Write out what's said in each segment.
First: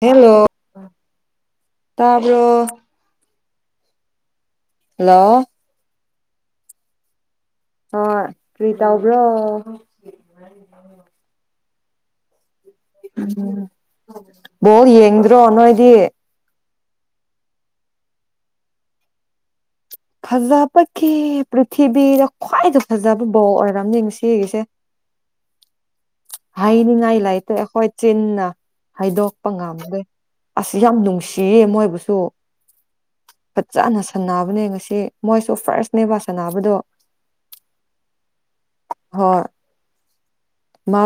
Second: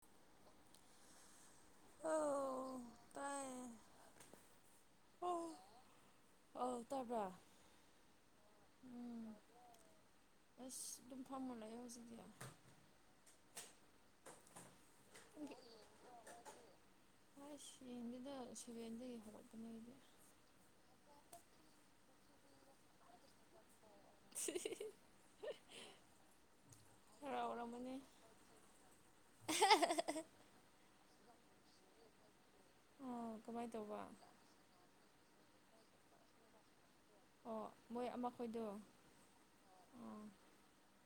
hello ꯇꯕꯔꯣ ꯇꯥꯏ ꯑꯣ ꯍꯜꯂꯣ ꯑꯥꯎ ꯇꯥꯕ꯭ꯔ [unintelligible] ꯇꯧꯕ꯭ꯔꯣ ꯑꯁ ꯗꯨꯝ ꯐꯥꯝꯂ [unintelligible] ꯎ ꯕꯣꯂ ꯌꯦꯡꯗ꯭ꯔꯣ ꯅꯣꯏꯗꯤ ꯑꯩꯁ ꯌꯦꯡꯗꯦꯗ ꯁꯦꯔꯦꯟꯗꯒꯤ ꯍꯧꯔꯛꯄꯅꯦ ꯑꯩ ꯗꯤ ꯐꯖꯕꯒꯤ ꯄ꯭ꯔꯤꯊꯤꯕꯤꯗ ꯈ꯭ꯋꯥꯏꯗ ꯐꯖꯕ ꯕꯣꯂ ꯑꯣꯏꯔꯝꯅꯤꯥ ꯉꯁꯤ [unintelligible] ꯒꯤꯁꯦ ꯍꯩꯅꯤꯡꯉꯥꯏ ꯂꯩꯇ ꯑꯩꯈꯣꯏ ꯆꯤꯟꯅ ꯍꯥꯏꯗꯣꯛꯄ ꯉꯝꯗꯦ ꯑꯁ ꯌꯥꯝ ꯅꯨꯡꯁꯤꯌꯦ ꯃꯣꯏꯕꯨꯁꯨ ꯐꯖꯅ ꯁꯅꯕꯅꯦ ꯉꯁꯤ ꯃꯣꯏꯁꯨ ꯐꯥꯔꯁꯅꯦꯕ ꯁꯥꯟꯅꯕꯗꯣ ꯑꯣ ꯃꯣꯏ ꯑꯃꯈꯣꯏꯗꯣ ꯍꯣꯏ ꯃꯥ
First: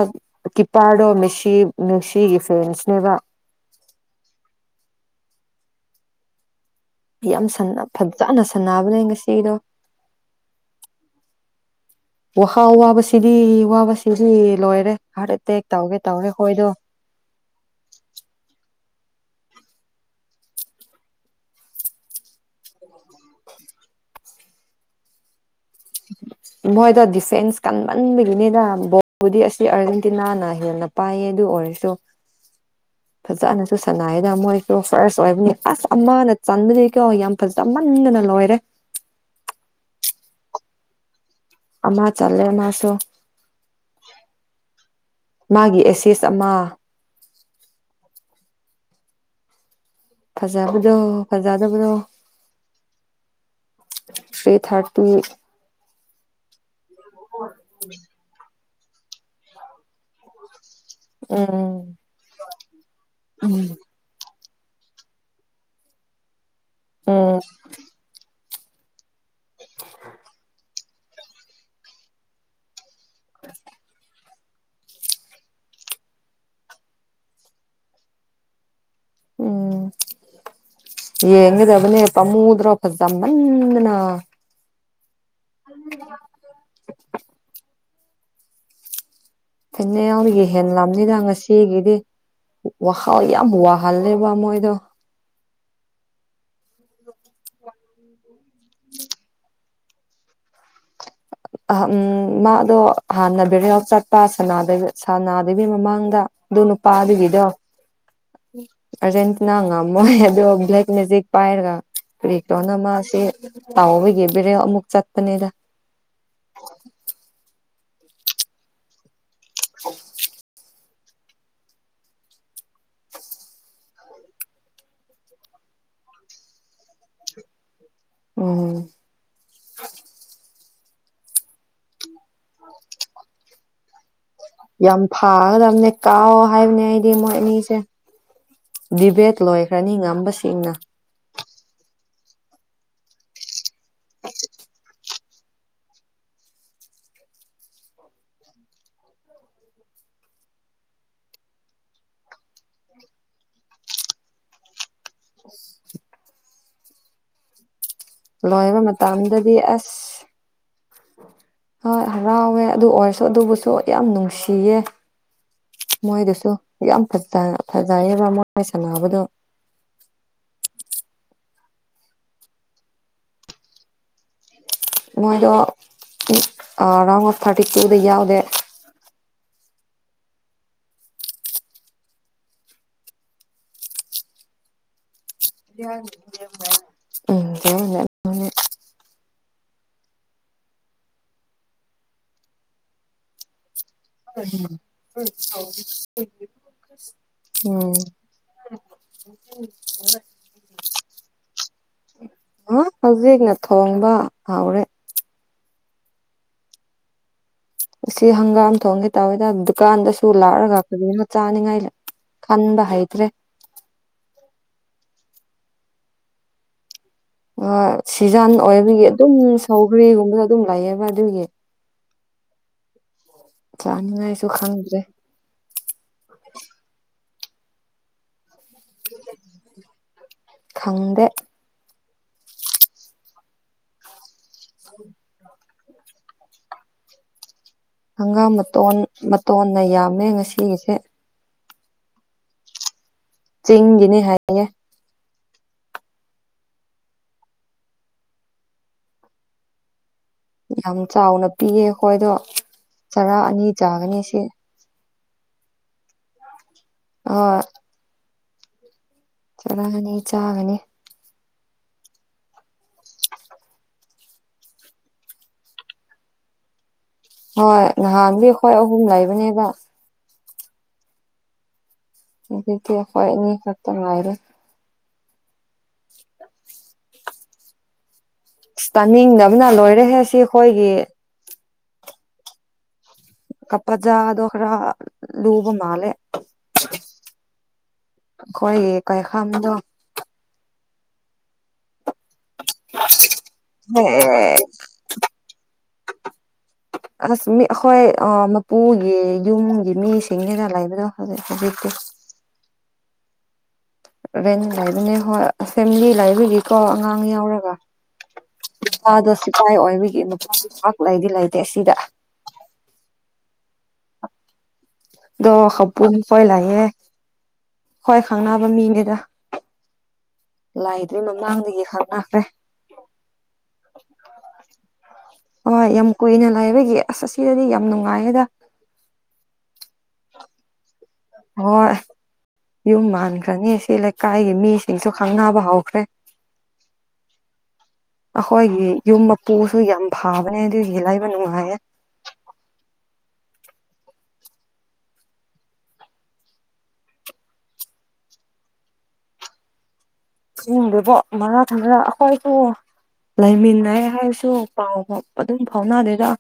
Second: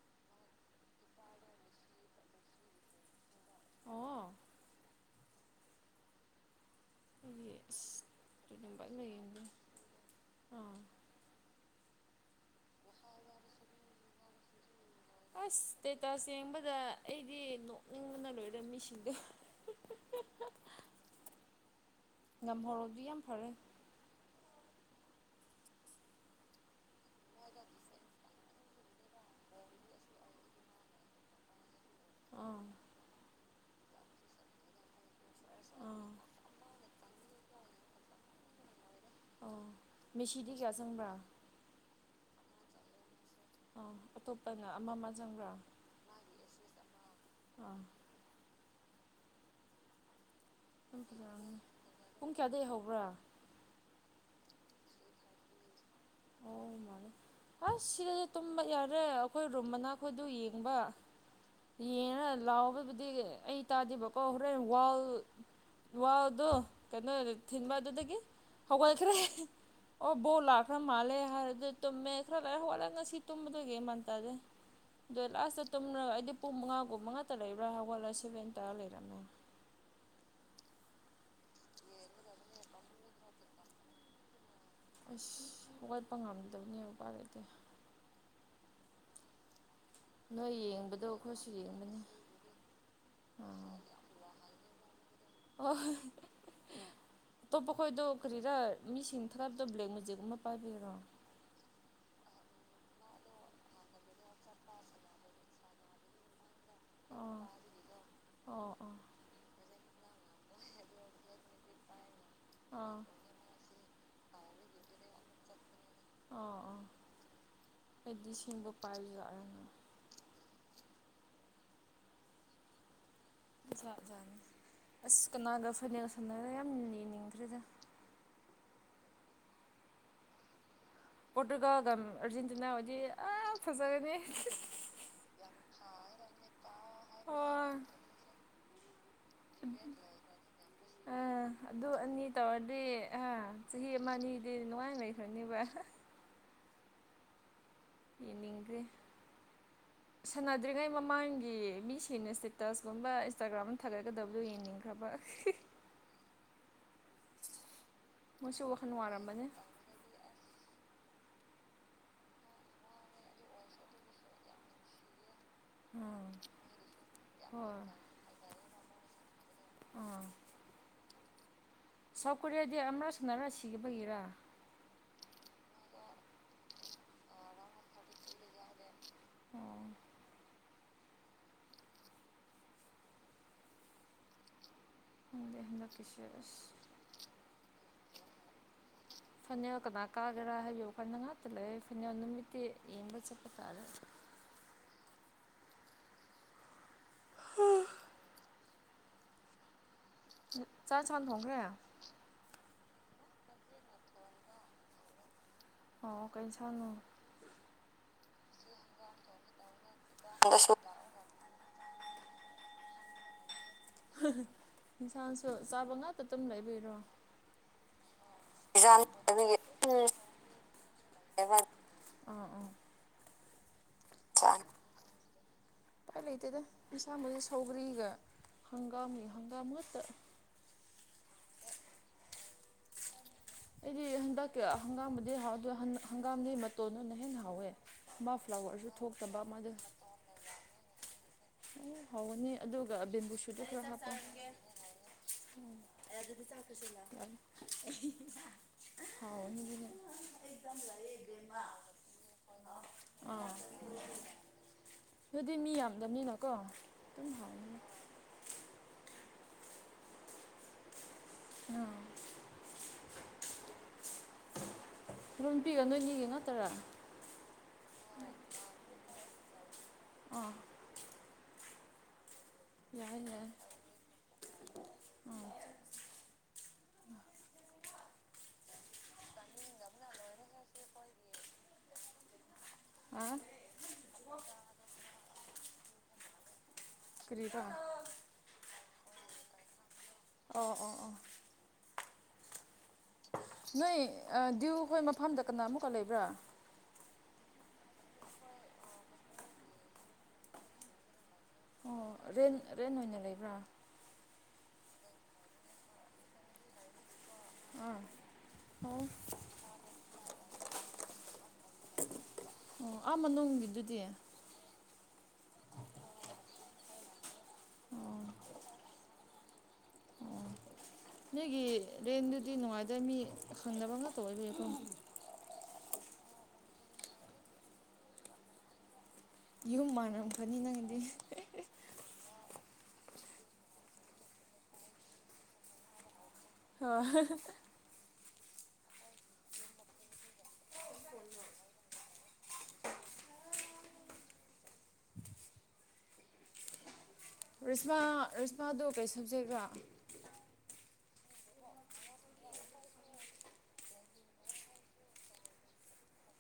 ꯀꯤꯞꯄꯥꯔꯗꯣ ꯃꯦꯁꯤ ꯃꯦꯁꯤꯒꯤ ꯐꯦꯟꯁꯅꯦꯕ ꯑꯣ ꯌꯥꯝ ꯐꯖꯅ ꯁꯟꯅꯕꯅꯦ ꯉꯁꯤꯗꯣ ꯑꯥ ꯋꯥꯍꯥ ꯋꯥꯕꯁꯤꯗꯤ ꯋꯥꯕꯁꯤꯗꯤ ꯂꯣꯏꯔꯦ ꯍꯥꯔꯠ ꯑꯁ ꯑꯦꯇꯦꯛ ꯇꯧꯒꯦ ꯁ꯭ꯇꯦꯇꯁ ꯇꯧꯔꯦ ꯍꯣꯏꯗꯣ ꯌꯦꯡꯕꯗ ꯑꯩꯗꯤ ꯅꯣꯛꯅꯤꯡꯕꯅ ꯂꯣꯏꯔ ꯃꯤꯁꯤꯡꯗꯣ ꯉꯝꯍꯧꯔꯗꯤ ꯌꯥꯝ ꯐꯔꯦ ꯃꯣꯏꯗꯣ ꯗꯤꯐꯦꯟꯁ ꯀꯥꯟ ꯄꯟꯕꯒꯤꯅꯤꯗ ꯕꯣꯜꯗꯤ ꯑꯁꯤ ꯑꯥꯔꯖꯦꯟꯇꯤꯅꯥꯅ ꯍꯦꯟꯅ ꯄꯥꯏꯌꯦ ꯑꯗꯨ ꯑꯣꯏꯔꯁꯨ ꯑꯥ ꯐꯖꯅꯁꯨ ꯁꯥꯟꯅꯌꯦꯗ ꯃꯣꯏꯁꯨ ꯐꯥꯔꯁ ꯑꯣꯏꯕꯅꯤ ꯑꯁ ꯑꯃꯅ ꯆꯟꯕꯅꯤ [unintelligible] ꯀꯣ ꯌꯥꯝ ꯐꯖꯃꯟꯗꯅ ꯂꯣꯏꯔꯦ ꯑ ꯃꯦꯁꯤꯗꯤ ꯀꯌꯥ ꯆꯪꯕ꯭ꯔꯥ ꯑꯃ ꯆꯜꯂꯦ ꯃꯥꯁꯨ ꯑ ꯑꯇꯣꯞꯄꯅ ꯑꯃ ꯑꯃ ꯆꯪꯕ꯭ꯔꯥ [unintelligible] ꯇꯤꯁ ꯑꯃ ꯑꯥ [unintelligible] ꯐꯖꯕꯗꯣ ꯐꯖꯗꯕꯗꯣ [unintelligible] [unintelligible] ꯊꯔꯤ ꯊꯔ ꯇꯨ ꯑꯁ ꯁꯤꯗꯗꯤ ꯇꯨꯝꯕ ꯌꯥꯔꯦ ꯑꯩꯈꯣꯏ ꯔꯨꯝ ꯃꯅꯥꯈꯣꯏꯗꯨ ꯌꯦꯡꯕ ꯎꯝ ꯌꯦꯡꯔ ꯂꯥꯎꯕꯕꯨꯗꯤ ꯑꯩ ꯎꯝ ꯇꯥꯗꯦꯕ ꯀꯣ ꯍꯣꯔꯦꯟ ꯋꯥꯜ ꯋꯥꯜꯗꯣ ꯀꯩꯅꯣ ꯎꯝ ꯊꯤꯟꯕ ꯑꯗꯨꯗꯒꯤ ꯍꯧꯒꯠꯈ꯭ꯔꯦ ꯑꯣ ꯕꯣꯜ ꯂꯥꯛꯈ꯭ꯔ ꯃꯥꯜꯂꯦ ꯍꯥꯏꯔꯗꯤ ꯇꯨꯝꯃꯦ ꯈꯔ ꯂꯥꯛꯑꯦ ꯍꯧꯒꯠꯂꯦ ꯉꯁꯤ [unintelligible] ꯁꯤ ꯇꯨꯝꯕꯗꯒꯤ ꯃꯥꯟ ꯇꯥꯗꯦ ꯑꯗꯣ ꯂꯥꯁꯇ ꯇꯨꯝꯔꯒ ꯑꯩꯗꯤ ꯄꯨꯡ ꯃꯉꯥꯒꯨꯝ ꯃꯉꯥꯇ ꯂꯩꯕꯔꯥ ꯍꯧꯒꯠꯂ ꯁꯚꯦꯟ ꯇꯥꯔ ꯂꯩꯔꯝꯃꯦ ꯎꯝ ꯌꯦꯡꯒꯗꯕꯅꯦ ꯄꯥꯝꯃꯨꯗꯔꯣ ꯐꯖ ꯃꯟꯗꯅ ꯑꯁ ꯍꯧꯒꯠꯄ ꯉꯝꯗꯕꯅꯦ ꯃꯄꯥ ꯂꯩꯇꯦ ꯐꯩꯅꯦꯜ [unintelligible] ꯌꯦꯍꯦꯟꯂꯝꯅꯤꯗ ꯉꯁꯤꯒꯤꯗꯤ ꯋꯥꯍꯥꯎ ꯌꯥꯝ ꯋꯥꯍꯜꯂꯦꯕ ꯃꯣꯏꯗꯣ ꯑꯣ [unintelligible] [inaudible] ꯑꯇꯣꯞꯄ ꯑꯩꯈꯣꯏꯗꯣ ꯀꯔꯤꯔꯥ ꯃꯤꯁꯤꯡ ꯊꯥꯕꯗꯣ ꯕ꯭ꯂꯦꯛ ꯃꯦꯖꯤꯛ ꯑꯃ ꯄꯥꯏꯕꯤꯔꯣ [unintelligible] [inaudible] [inaudible] [unintelligible] ꯎ ꯃꯥꯗꯣ ꯍꯥꯟꯅ ꯕꯦꯔꯦꯜ ꯆꯠꯄ ꯁꯅꯥꯗꯦꯕꯤ ꯁꯅꯥꯗꯦꯕꯤ ꯃꯃꯥꯡꯗ ꯑꯗꯨ ꯅꯨꯞ [unintelligible] ꯄꯥꯗꯕꯤꯗꯣ ꯑꯔꯖꯦꯟꯇꯤꯅꯥ ꯉꯝꯃꯣꯏ ꯑꯗꯣ ꯕ꯭ꯂꯦꯛ ꯃꯦꯖꯤꯛ ꯄꯥꯏꯔꯒ ꯀꯔꯤꯛꯇꯧꯅ ꯃꯥꯁꯤ [unintelligible] ꯇꯥꯎꯍꯕꯒꯤ ꯕꯦꯔꯦꯜ ꯑꯃꯨꯛ ꯆꯠꯄꯅꯦꯗ ꯑꯣ ꯑꯣ [unintelligible] ꯍꯥꯏꯗꯤ ꯁꯤꯡꯕ ꯄꯥꯏꯔꯤ ꯌꯥꯔ [unintelligible] [unintelligible] [inaudible] ꯥ [unintelligible] ꯖꯥꯅꯤ ꯑꯁ ꯀꯅꯥꯒ ꯐꯅꯦꯜ ꯁꯅꯔ [unintelligible] ꯌꯥꯝ ꯌꯦꯡꯅꯤꯡꯈꯔꯦꯗ ꯎꯝ ꯄꯣꯔꯇꯨꯒꯜꯒ [unintelligible] ꯑꯔꯖꯦꯟꯇꯤꯅꯥ [unintelligible] ꯍꯣꯏꯗꯤ ꯐꯖꯒꯅꯦ [unintelligible] ꯌꯥꯝ ꯐꯥꯒꯗꯕꯅꯦ ꯀꯥꯎ ꯍꯥꯏꯕꯅꯦ ꯑꯩꯗꯤ ꯃꯣꯏ ꯑꯅꯤꯁꯦ ꯗꯤꯕꯦꯠ ꯂꯣꯏꯈ꯭ꯔꯅꯤ ꯉꯝꯕꯁꯤꯡꯅ [unintelligible] ꯑꯥ ꯑꯗꯨ ꯑꯅꯤ ꯇꯧꯔꯗꯤ ꯑ ꯆꯍꯤ ꯑꯃ ꯑꯅꯤꯗꯤ ꯅꯨꯡꯉꯥꯏꯅꯩ [unintelligible] ꯈꯔꯅꯤꯕ [unintelligible] ꯌꯦꯟꯅꯤꯡꯒꯔꯦ [inaudible] [unintelligible] ꯁꯥꯟꯅꯗꯔꯤꯉꯩ ꯃꯃꯥꯡꯒꯤ ꯃꯤꯁꯤꯡꯅ ꯏꯁꯇꯦꯇꯁꯀꯨꯝꯕ ꯏꯟꯁꯇꯥꯒ꯭ꯔꯥꯝꯗ ꯊꯥꯒꯠꯀꯗꯕꯗꯨ ꯌꯦꯡꯅꯤꯡꯈ꯭ꯔꯕ ꯂꯣꯏꯕ ꯃꯇꯝꯗꯗꯤ ꯑꯁ ꯍꯣꯏ ꯍꯔꯥꯎꯋꯦ ꯑꯗꯨ ꯑꯣꯏꯔꯁꯨ ꯑꯗꯨꯕꯨꯁꯨ ꯌꯥꯝ ꯅꯨꯡꯁꯤꯌꯦ ꯃꯣꯏꯗꯨꯁꯨ ꯌꯥꯝ ꯐꯠꯇ [unintelligible] ꯐꯖꯩꯌꯦꯕ ꯃꯣꯏ ꯁꯥꯟꯅꯕꯗꯣ ꯑꯥ [unintelligible] ꯁꯥꯎꯠ ꯀꯣꯔꯤꯌꯥꯗꯤ ꯑꯃꯔ ꯁꯥꯅꯔ ꯁꯤꯈꯤꯕꯒꯤꯔꯥ ꯃꯣꯏꯗꯣ ꯑ ꯔꯥꯎ ꯑꯣꯐ ꯊꯥꯔꯇꯤ ꯇꯨꯗ ꯌꯥꯎꯗꯦ ꯑꯣ [unintelligible] [unintelligible] ꯎꯝꯅꯦꯅꯦ [unintelligible] ꯐꯅꯦꯜ ꯀꯅꯥ ꯀꯥꯒꯦꯔꯥ ꯍꯥꯏꯌꯣ [unintelligible] ꯉꯥꯛꯇ ꯂꯩꯌꯦ ꯐꯅꯦꯜ ꯅꯨꯃꯤꯠꯇꯤ ꯌꯦꯡꯕ ꯆꯠꯄ ꯇꯥꯔꯦ [unintelligible] ꯎꯝ [unintelligible] ꯆꯥꯛ ꯁꯟ ꯊꯣꯡꯈ꯭ꯔꯦ ꯑ ꯍꯧꯖꯤꯛꯅ ꯊꯣꯡꯕ ꯍꯥꯎꯔꯦ ꯑꯣ ꯀꯩ ꯁꯅꯣ ꯑꯁꯤ ꯍꯪꯒꯥꯝ ꯊꯣꯛꯣꯡꯉꯦ ꯇꯧꯋꯦꯗ ꯗꯨꯀꯥꯟꯗꯁꯨ ꯗꯁꯨ ꯂꯥꯛꯑꯒ ꯀꯅ ꯇꯥꯅꯤꯡꯉꯥꯏꯂ ꯈꯟꯕ ꯍꯥꯏꯩꯗ꯭ꯔꯦ ꯏꯟꯁꯥꯡꯁꯨ ꯆꯥꯕ ꯉꯥꯛꯇ ꯑꯗꯨꯝ ꯂꯩꯕꯤꯔꯣ ꯁꯤꯖꯟ ꯑꯣꯏꯕꯒꯤ ꯑꯗꯨꯝ ꯑꯗꯨꯒꯤ ꯁꯧꯒ꯭ꯔꯔꯤꯒꯨꯝꯕꯗ ꯑꯗꯨꯝ ꯂꯩꯌꯦꯕ ꯑꯗꯨꯒꯤ ꯑ ꯑ ꯆꯥꯅꯤꯡꯉꯥꯏꯁꯨ ꯈꯪꯗ꯭ꯔꯦ ꯏꯄꯥꯏ ꯂꯩꯇꯦꯗ ꯏꯁꯥꯃꯛꯗꯤ ꯁꯒ꯭ꯔꯤꯒ ꯍꯪꯒꯥꯝꯒꯤ ꯍꯪꯒꯥꯝ ꯉꯛꯇ ꯈꯪꯗꯦ ꯑꯩꯗꯤ ꯍꯟꯗꯛꯀꯤ ꯍꯪꯒꯥꯝꯕꯨꯗꯤ ꯍꯥꯎꯗ ꯍꯪꯒꯥꯝꯗꯤꯩ ꯃꯇꯣꯟꯗꯨꯅ ꯍꯦꯟꯅ ꯍꯥꯎꯋꯦ ꯑꯉꯥꯡ ꯃꯇꯣꯟ ꯃꯇꯣꯟꯅ ꯌꯥꯝꯃꯦ ꯉꯁꯤꯒꯤꯁꯦ ꯑꯣ ꯍꯥꯎꯒꯅꯤ ꯑꯗꯨꯒ ꯕꯦꯝꯕꯨꯁꯨꯗ ꯀꯔ ꯍꯥꯄ ꯆꯤꯡꯒꯤꯅꯤ ꯍꯥꯏꯌꯦ ꯎꯝ ꯑꯗꯨ ꯑꯗꯨꯗꯤ ꯆꯥꯛꯇꯁꯂ ꯍꯥꯎ ꯍꯒꯤꯅꯦ ꯌꯥꯝ ꯆꯥꯎꯅ ꯄꯤꯌꯦ ꯑꯩꯈꯣꯏꯗꯣ ꯆꯔꯥ ꯑꯅꯤ ꯆꯥꯒꯅꯤ ꯁꯤ ꯂ ꯑꯗꯨꯗꯤ ꯃꯤ ꯌꯥꯝꯗꯕꯅꯤꯅꯀꯣ ꯑꯗꯨꯝ ꯍꯣꯏ ꯍꯥꯎꯅꯤ ꯆꯠꯂꯒꯅꯤ ꯆꯥꯒꯅꯤ ꯑ ꯨꯝ ꯄꯤꯒ ꯅꯣꯏꯅꯤꯒꯦ ꯅꯠꯇꯔꯥ ꯍꯣꯏ ꯅꯍꯥꯟꯗꯤ ꯑꯩꯈꯣꯏ ꯑꯍꯨꯝ ꯂꯩꯕꯅꯦꯕ ꯑꯥ ꯑꯩꯈꯣꯏꯅꯤ ꯈꯠꯇ ꯍꯥꯏꯔ [unintelligible] ꯇꯥꯅꯤꯡꯗꯕꯅ ꯂꯣꯏꯔꯦꯍꯦ ꯁꯤ ꯑꯩꯈꯣꯏꯒꯤ ꯀꯄꯥꯖꯥꯗ ꯑꯣꯈꯔꯥ ꯂꯨꯕ ꯃꯥꯂꯦ ꯀ꯭ꯔꯤꯗ ꯑꯩꯈꯣꯏ ꯀꯩꯈꯥꯗꯣ ꯑꯣ ꯑꯣ ꯑꯣ ꯃꯥꯦ ꯅꯣꯏ ꯗ꯭ꯌꯨ ꯍꯣꯏ ꯃꯐꯝꯗ ꯀꯅꯥ ꯑꯃꯨꯛꯀ ꯂꯩꯕ꯭ꯔꯥ ꯑꯁ ꯃꯤ ꯑꯩꯈꯣꯏ ꯃꯄꯨꯒꯤ ꯌꯨꯝꯒꯤ ꯃꯤꯁꯤꯡꯅ ꯂꯩꯕꯗꯣꯖꯤ ꯍꯧꯖꯤꯛꯇꯤ ꯑꯣ ꯔꯦꯟ ꯔꯦꯟ ꯑꯣꯏꯅ ꯂꯩꯕ꯭ꯔꯥ ꯔꯕꯦꯟ ꯂꯕꯅꯦ ꯍꯣꯏ ꯐꯦꯃꯤꯂꯤ ꯂꯕꯒꯤꯀꯣ ꯑꯉꯥꯡ ꯌꯥꯎꯔ ꯅꯨꯄꯥꯗꯣ ꯁꯤꯄꯥꯏ ꯑꯣꯏ ꯃꯤꯒꯤ ꯅꯨꯄꯥ ꯄꯥꯛ ꯂꯩꯗꯤ ꯂꯩꯇꯦ ꯁꯤꯗ ꯑꯣ ꯑꯃ ꯅꯨꯡꯒꯤꯗꯨꯗꯤ ꯑꯗꯣ ꯍꯥꯄꯨꯝ ꯈꯣꯏ ꯂꯥꯛꯑꯦ ꯍꯣꯏ ꯈꯪꯅꯕ ꯃꯤꯅꯦꯗ ꯂꯥꯏ ꯅꯣꯏꯒꯤ ꯔꯦꯟꯗꯨꯗꯤ ꯅꯨꯡꯉꯥꯏꯗꯣꯏ ꯃꯤ ꯈꯪꯗꯕ ꯑꯃꯇ ꯑꯣꯏꯔꯀꯣ ꯍꯣꯏ ꯌꯥꯝ ꯀꯨꯏꯅ ꯂꯥꯛꯑꯕꯒꯤ ꯑꯁ ꯑꯁꯤꯗꯗꯤ ꯌꯥꯝ ꯅꯨꯡꯉꯥꯏꯌꯦꯗ ꯌꯨꯝ ꯃꯥꯟꯅꯔ ꯐꯅꯤ ꯅꯪꯗꯤ ꯍꯣꯏ ꯌꯨꯝ ꯃꯥꯟꯈ꯭ꯔꯅꯤ ꯁꯤ ꯂꯩꯀꯥꯏꯒꯤ ꯃꯤꯁꯤꯡꯁꯨ ꯈꯪꯅꯕ ꯍꯧꯈ꯭ꯔꯦ ꯍ ꯑꯩꯈꯣꯏꯒꯤ ꯌꯨꯝ ꯃꯄꯨꯁꯨ ꯌꯥꯝ ꯐꯕꯅꯦ ꯑꯗꯨꯒꯤ ꯂꯩꯕ ꯅꯨꯡꯉꯥꯏꯌꯦ ꯔꯤꯁꯃꯥ ꯔꯤꯁꯃꯥꯗꯨꯣ ꯀꯩ ꯁꯞꯖꯦꯛꯕ ꯆꯤꯡꯗꯕꯣ ꯃꯔꯥ ꯈꯟꯗꯅ ꯑꯩꯈꯣꯏꯕꯨ ꯂꯩꯃꯤꯟꯅꯩ ꯍꯥꯏꯔꯁꯨ ꯄꯥꯎ ꯐꯥꯎ ꯑꯗꯨꯝ ꯐꯥꯎꯅꯗꯒ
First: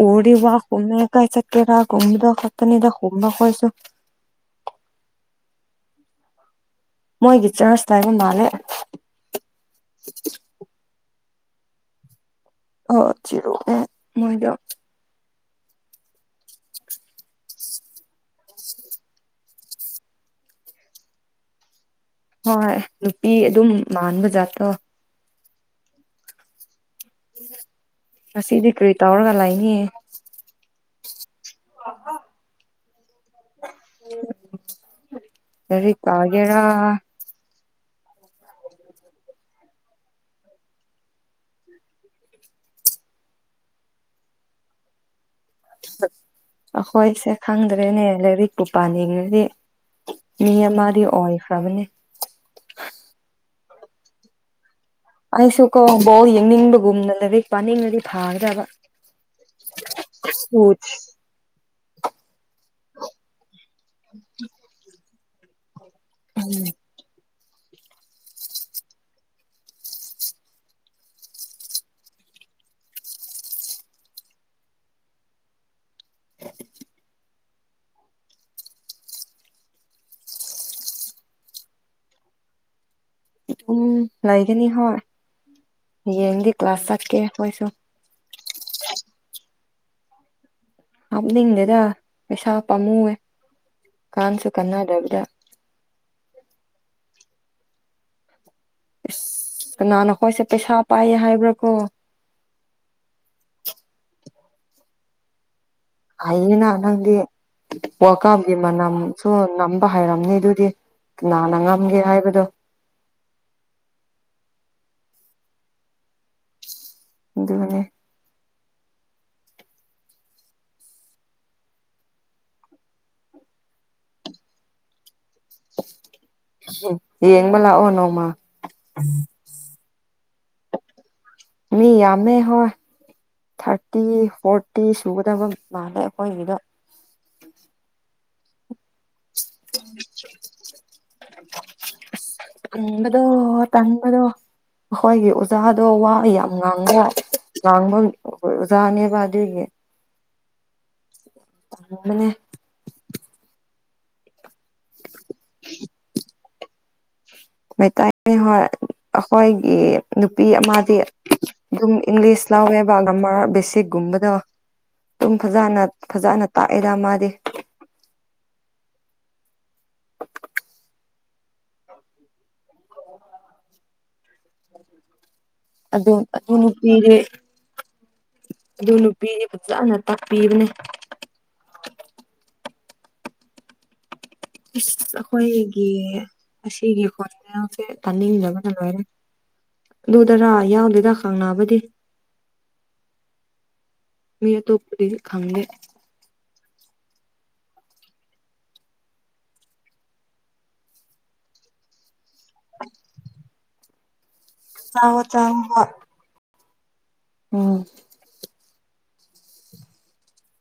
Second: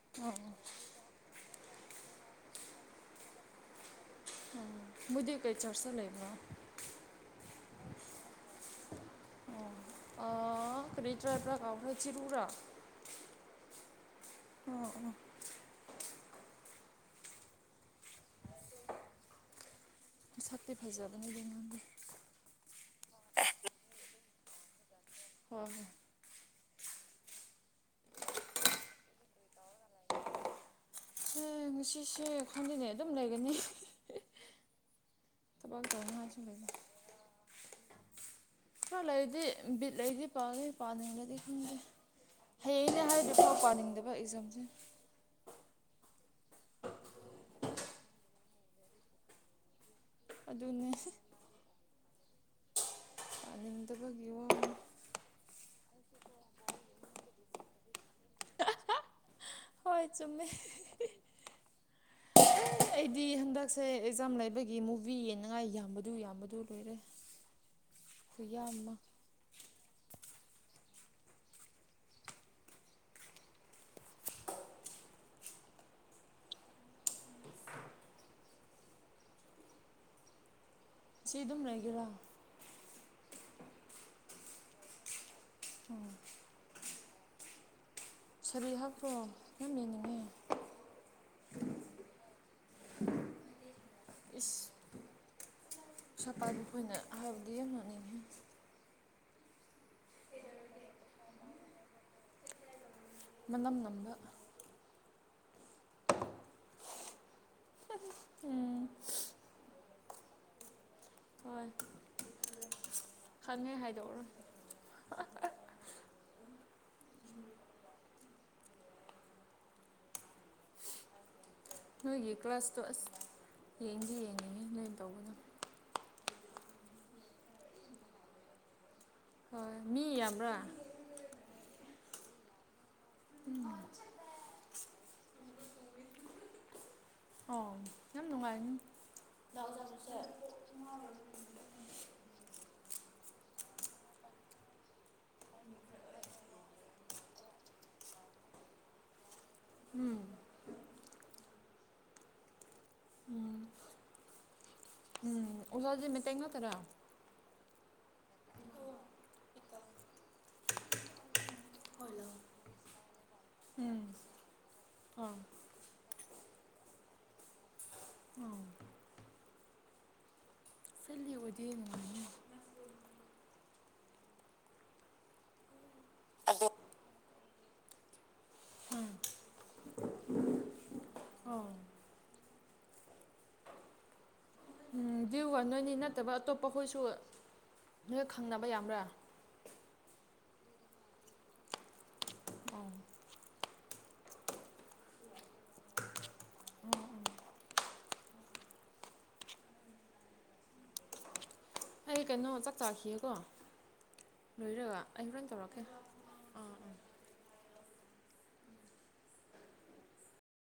ꯑꯣꯔꯤ ꯋꯥ ꯍꯨꯝꯃꯦꯌꯥ ꯀꯥꯏꯁ ꯀꯦꯔꯒ ꯈꯨꯨꯝꯗ ꯍꯠꯇꯅꯤꯗ ꯍꯣꯃ ꯀꯣꯏꯁꯨꯣ ꯃꯕꯨꯗꯤꯑꯣ ꯀꯩ ꯆꯔ ꯆ ꯂꯩꯕ꯭ꯔꯣ ꯃꯣꯏꯒꯤ ꯆꯔꯁꯇ ꯍꯥꯏꯕ ꯃꯥꯜꯂꯦ ꯑ ꯀꯔꯤ ꯇ꯭ꯔꯥꯄ꯭ꯔꯥ ꯀꯥꯎ ꯍꯥꯏ ꯆꯔ ꯄꯨꯥ ꯑꯣ ꯆꯔꯣ ꯃꯣꯏꯗ ꯑꯣ ꯑꯣ ꯁꯞ꯭ꯤꯐꯥꯏꯖ ꯑꯗꯨꯅ ꯂꯩꯉꯥꯡꯒꯤ ꯍꯣꯏ ꯅꯨꯄꯤ ꯑꯗꯨꯝ ꯃꯥꯟꯕ ꯖꯥꯠꯇ꯭ꯔꯣ ꯍꯣꯏ ꯍꯣꯏ ꯉꯁꯤꯗꯤ ꯀꯔꯤ ꯇꯧꯔꯒ ꯂꯥꯛꯅꯤꯌꯦ ꯉꯁꯤꯁꯦ ꯈꯟꯗꯅꯦ ꯑꯗꯨꯝ ꯂꯩꯒꯅꯤ ꯁ ꯀꯒꯦꯔ ꯈꯔ ꯂꯩꯗꯤ ꯕꯤꯠ ꯂꯩꯗꯤ ꯄꯥꯉꯦ ꯄꯥꯗ ꯂꯩꯗꯤ ꯈꯪꯉꯦ ꯍꯌꯦꯡꯅꯦ ꯍꯥꯏꯗꯤꯀꯥꯎ ꯄꯥꯅꯤꯡꯗꯕ ꯑꯦꯛꯖꯥꯝꯁꯦ ꯑꯩꯈꯣꯏꯁꯦ ꯈꯪꯗ꯭ꯔꯦꯅꯦ ꯂꯥꯏꯔꯤꯛꯄ ꯄꯥꯅꯤꯡꯉꯗꯤ ꯃꯤ ꯃꯥꯗꯤ ꯑꯣꯏꯏ ꯐ꯭ꯔꯕꯅꯦ ꯥꯅꯤꯡꯗꯕꯒꯤ ꯋꯥ ꯑꯩꯁꯨ ꯀꯣ ꯕꯥꯎ ꯌꯦꯡꯅꯤꯡꯕꯒꯨꯝꯅ ꯂꯥꯏꯔꯤꯛ ꯄꯥꯅꯤꯡꯉꯗꯤ ꯐꯥꯒ꯭ꯔꯕ ꯍꯣꯏ ꯆꯨꯝꯃꯦ ꯑꯩꯗꯤ ꯍꯟꯗꯛꯁꯦ ꯑꯦꯛꯖꯥꯝ ꯂꯩꯕꯒꯤ ꯃꯨꯚꯤ ꯌꯦꯡꯅꯤꯉꯥꯏ ꯌꯥꯝꯕꯗꯨ ꯌꯥꯝꯕꯗꯨ ꯂꯣꯏꯔꯦ ꯀꯌꯥꯑꯃ ꯁꯤ ꯑꯗꯨꯝ ꯂꯩꯒꯦꯔꯥ ꯑꯗꯨꯝ ꯂꯩꯒꯅꯤ ꯍꯣꯏ ꯌꯦꯡꯗꯤ ꯀ꯭ꯂꯥꯁ ꯆꯠꯀꯦ ꯃꯣꯏꯁꯨ ꯁꯥꯔꯤ ꯍꯥꯞꯄ꯭ꯔꯣ ꯅ ꯌꯦꯅꯤꯡꯉ ꯍꯥꯞꯅꯤꯡꯗꯦꯗ ꯄꯩꯁꯥ ꯄꯥꯝꯃꯨꯑꯦ ꯀꯥꯟꯁꯨ ꯀꯟꯅꯗꯕꯤꯗ ꯁꯐꯥꯏꯕ ꯐꯣꯏꯅ ꯍꯥꯏꯕꯗꯤ ꯌꯥꯝ ꯂꯅꯤꯡꯉꯤ ꯀꯅꯥꯅꯣꯈꯣꯏꯁꯦ ꯄꯩꯁꯥ ꯄꯥꯏꯌꯦ ꯍꯥꯏꯕ꯭ꯔꯥ ꯀꯣ ꯃꯅꯝ ꯅꯝꯕ ꯑꯩꯅ ꯅꯪꯗꯤ ꯋꯥꯀꯥꯞꯒꯤ ꯃꯅꯝ ꯁꯨ ꯅꯝꯕ ꯍꯥꯏꯔꯝꯅꯤ ꯑꯗꯨꯗꯤ ꯀꯅꯥꯅ ꯉꯝꯒꯦ ꯍꯥꯏꯕꯗꯣ ꯈꯪꯉꯦ ꯍꯥꯏꯗꯣꯛꯔꯣꯏ ꯑꯗꯨꯒꯅꯦ ꯅꯣꯏꯒꯤ ꯀ꯭ꯂꯥꯁꯇꯣ ꯑꯁ ꯌꯦꯡꯗꯤ ꯌꯦꯡꯅꯤꯡꯉ ꯅꯣꯏ ꯇꯧꯕꯗꯣ ꯌꯦꯡꯕ ꯂꯥꯛꯑꯣ ꯅꯣꯡꯃ ꯍꯣꯏ ꯃꯤ ꯌꯥꯝꯕ꯭ꯔꯥ ꯃꯤ ꯌꯥꯝꯃꯦ ꯍꯣꯏ ꯊꯥꯔꯇꯤ ꯐꯣꯔꯇꯤ ꯁꯨꯒꯗꯕ ꯃꯥꯜꯂꯦ ꯑꯩꯈꯣꯏꯒꯤꯗꯣ ꯑ ꯌꯥꯝ ꯅꯨꯡꯉꯥꯏꯅꯤ ꯑꯝꯕꯗꯣ ꯇꯝꯕꯗꯣ ꯑꯩꯈꯣꯏꯒꯤ ꯑꯣꯖꯥꯗꯣ ꯋꯥ ꯌꯥꯝ ꯉꯥꯡꯕꯌꯥꯗꯦ ꯂꯥꯡꯕ ꯑꯣꯖꯥꯅꯤꯕꯗꯨꯒꯦ ꯎꯝ ꯑꯕꯅꯦ ꯑꯣꯖꯥꯁꯦ ꯃꯩꯇꯩ ꯉꯥꯛꯇꯔ ꯃꯩꯇꯩꯅꯦ ꯍꯣꯏ ꯑꯩꯈꯣꯏꯒꯤ ꯅꯨꯄꯤ ꯑꯃꯗꯤ ꯑꯗꯨꯝ ꯏꯪꯂꯤꯁ ꯂꯥꯎꯋꯦꯕ ꯒꯔꯃꯔꯥ ꯕꯦꯁꯤꯛꯀꯨꯝꯕꯗꯣ ꯑꯗꯨꯝ ꯐꯖꯅ ꯐꯖꯅ ꯇꯥꯛꯑꯦꯗ ꯃꯥꯗꯤ ꯑꯣ [inaudible] ꯕꯨꯗꯤ ꯅꯨꯉꯥꯏ ꯑꯗꯨ ꯑꯗꯨ ꯅꯨꯄꯤꯔꯦ ꯑꯗꯨ ꯅꯨꯄꯤꯗꯤ ꯐꯖꯅ ꯇꯥꯛꯄꯤꯕꯅꯦ ꯑꯣ [unintelligible] ꯑꯩꯈꯣꯏꯒꯤ ꯑꯁꯤꯒꯤ ꯈꯣꯁꯦꯜꯁꯦ ꯇꯥꯅꯤꯡꯗꯕꯅ ꯂꯣꯏꯔꯦ ꯑꯗꯨꯗꯔꯥ ꯌꯥꯎꯗꯦꯗ ꯈꯪ ꯅꯥꯕꯗꯤ ꯑꯣ ꯃꯤ ꯑꯇꯣꯞꯄꯥꯗꯤ ꯈꯪꯗꯦ ꯎꯝ ꯎꯝ ꯑꯩ ꯀꯩꯅꯣ ꯆꯥꯛ ꯆꯥꯈꯤꯌꯦꯀꯣ ꯂꯣꯏꯔꯒ ꯑꯩ ꯍꯣꯔꯦꯟ ꯇꯧꯔꯛꯀꯦ ꯑꯥ ꯑꯥ ꯑꯣ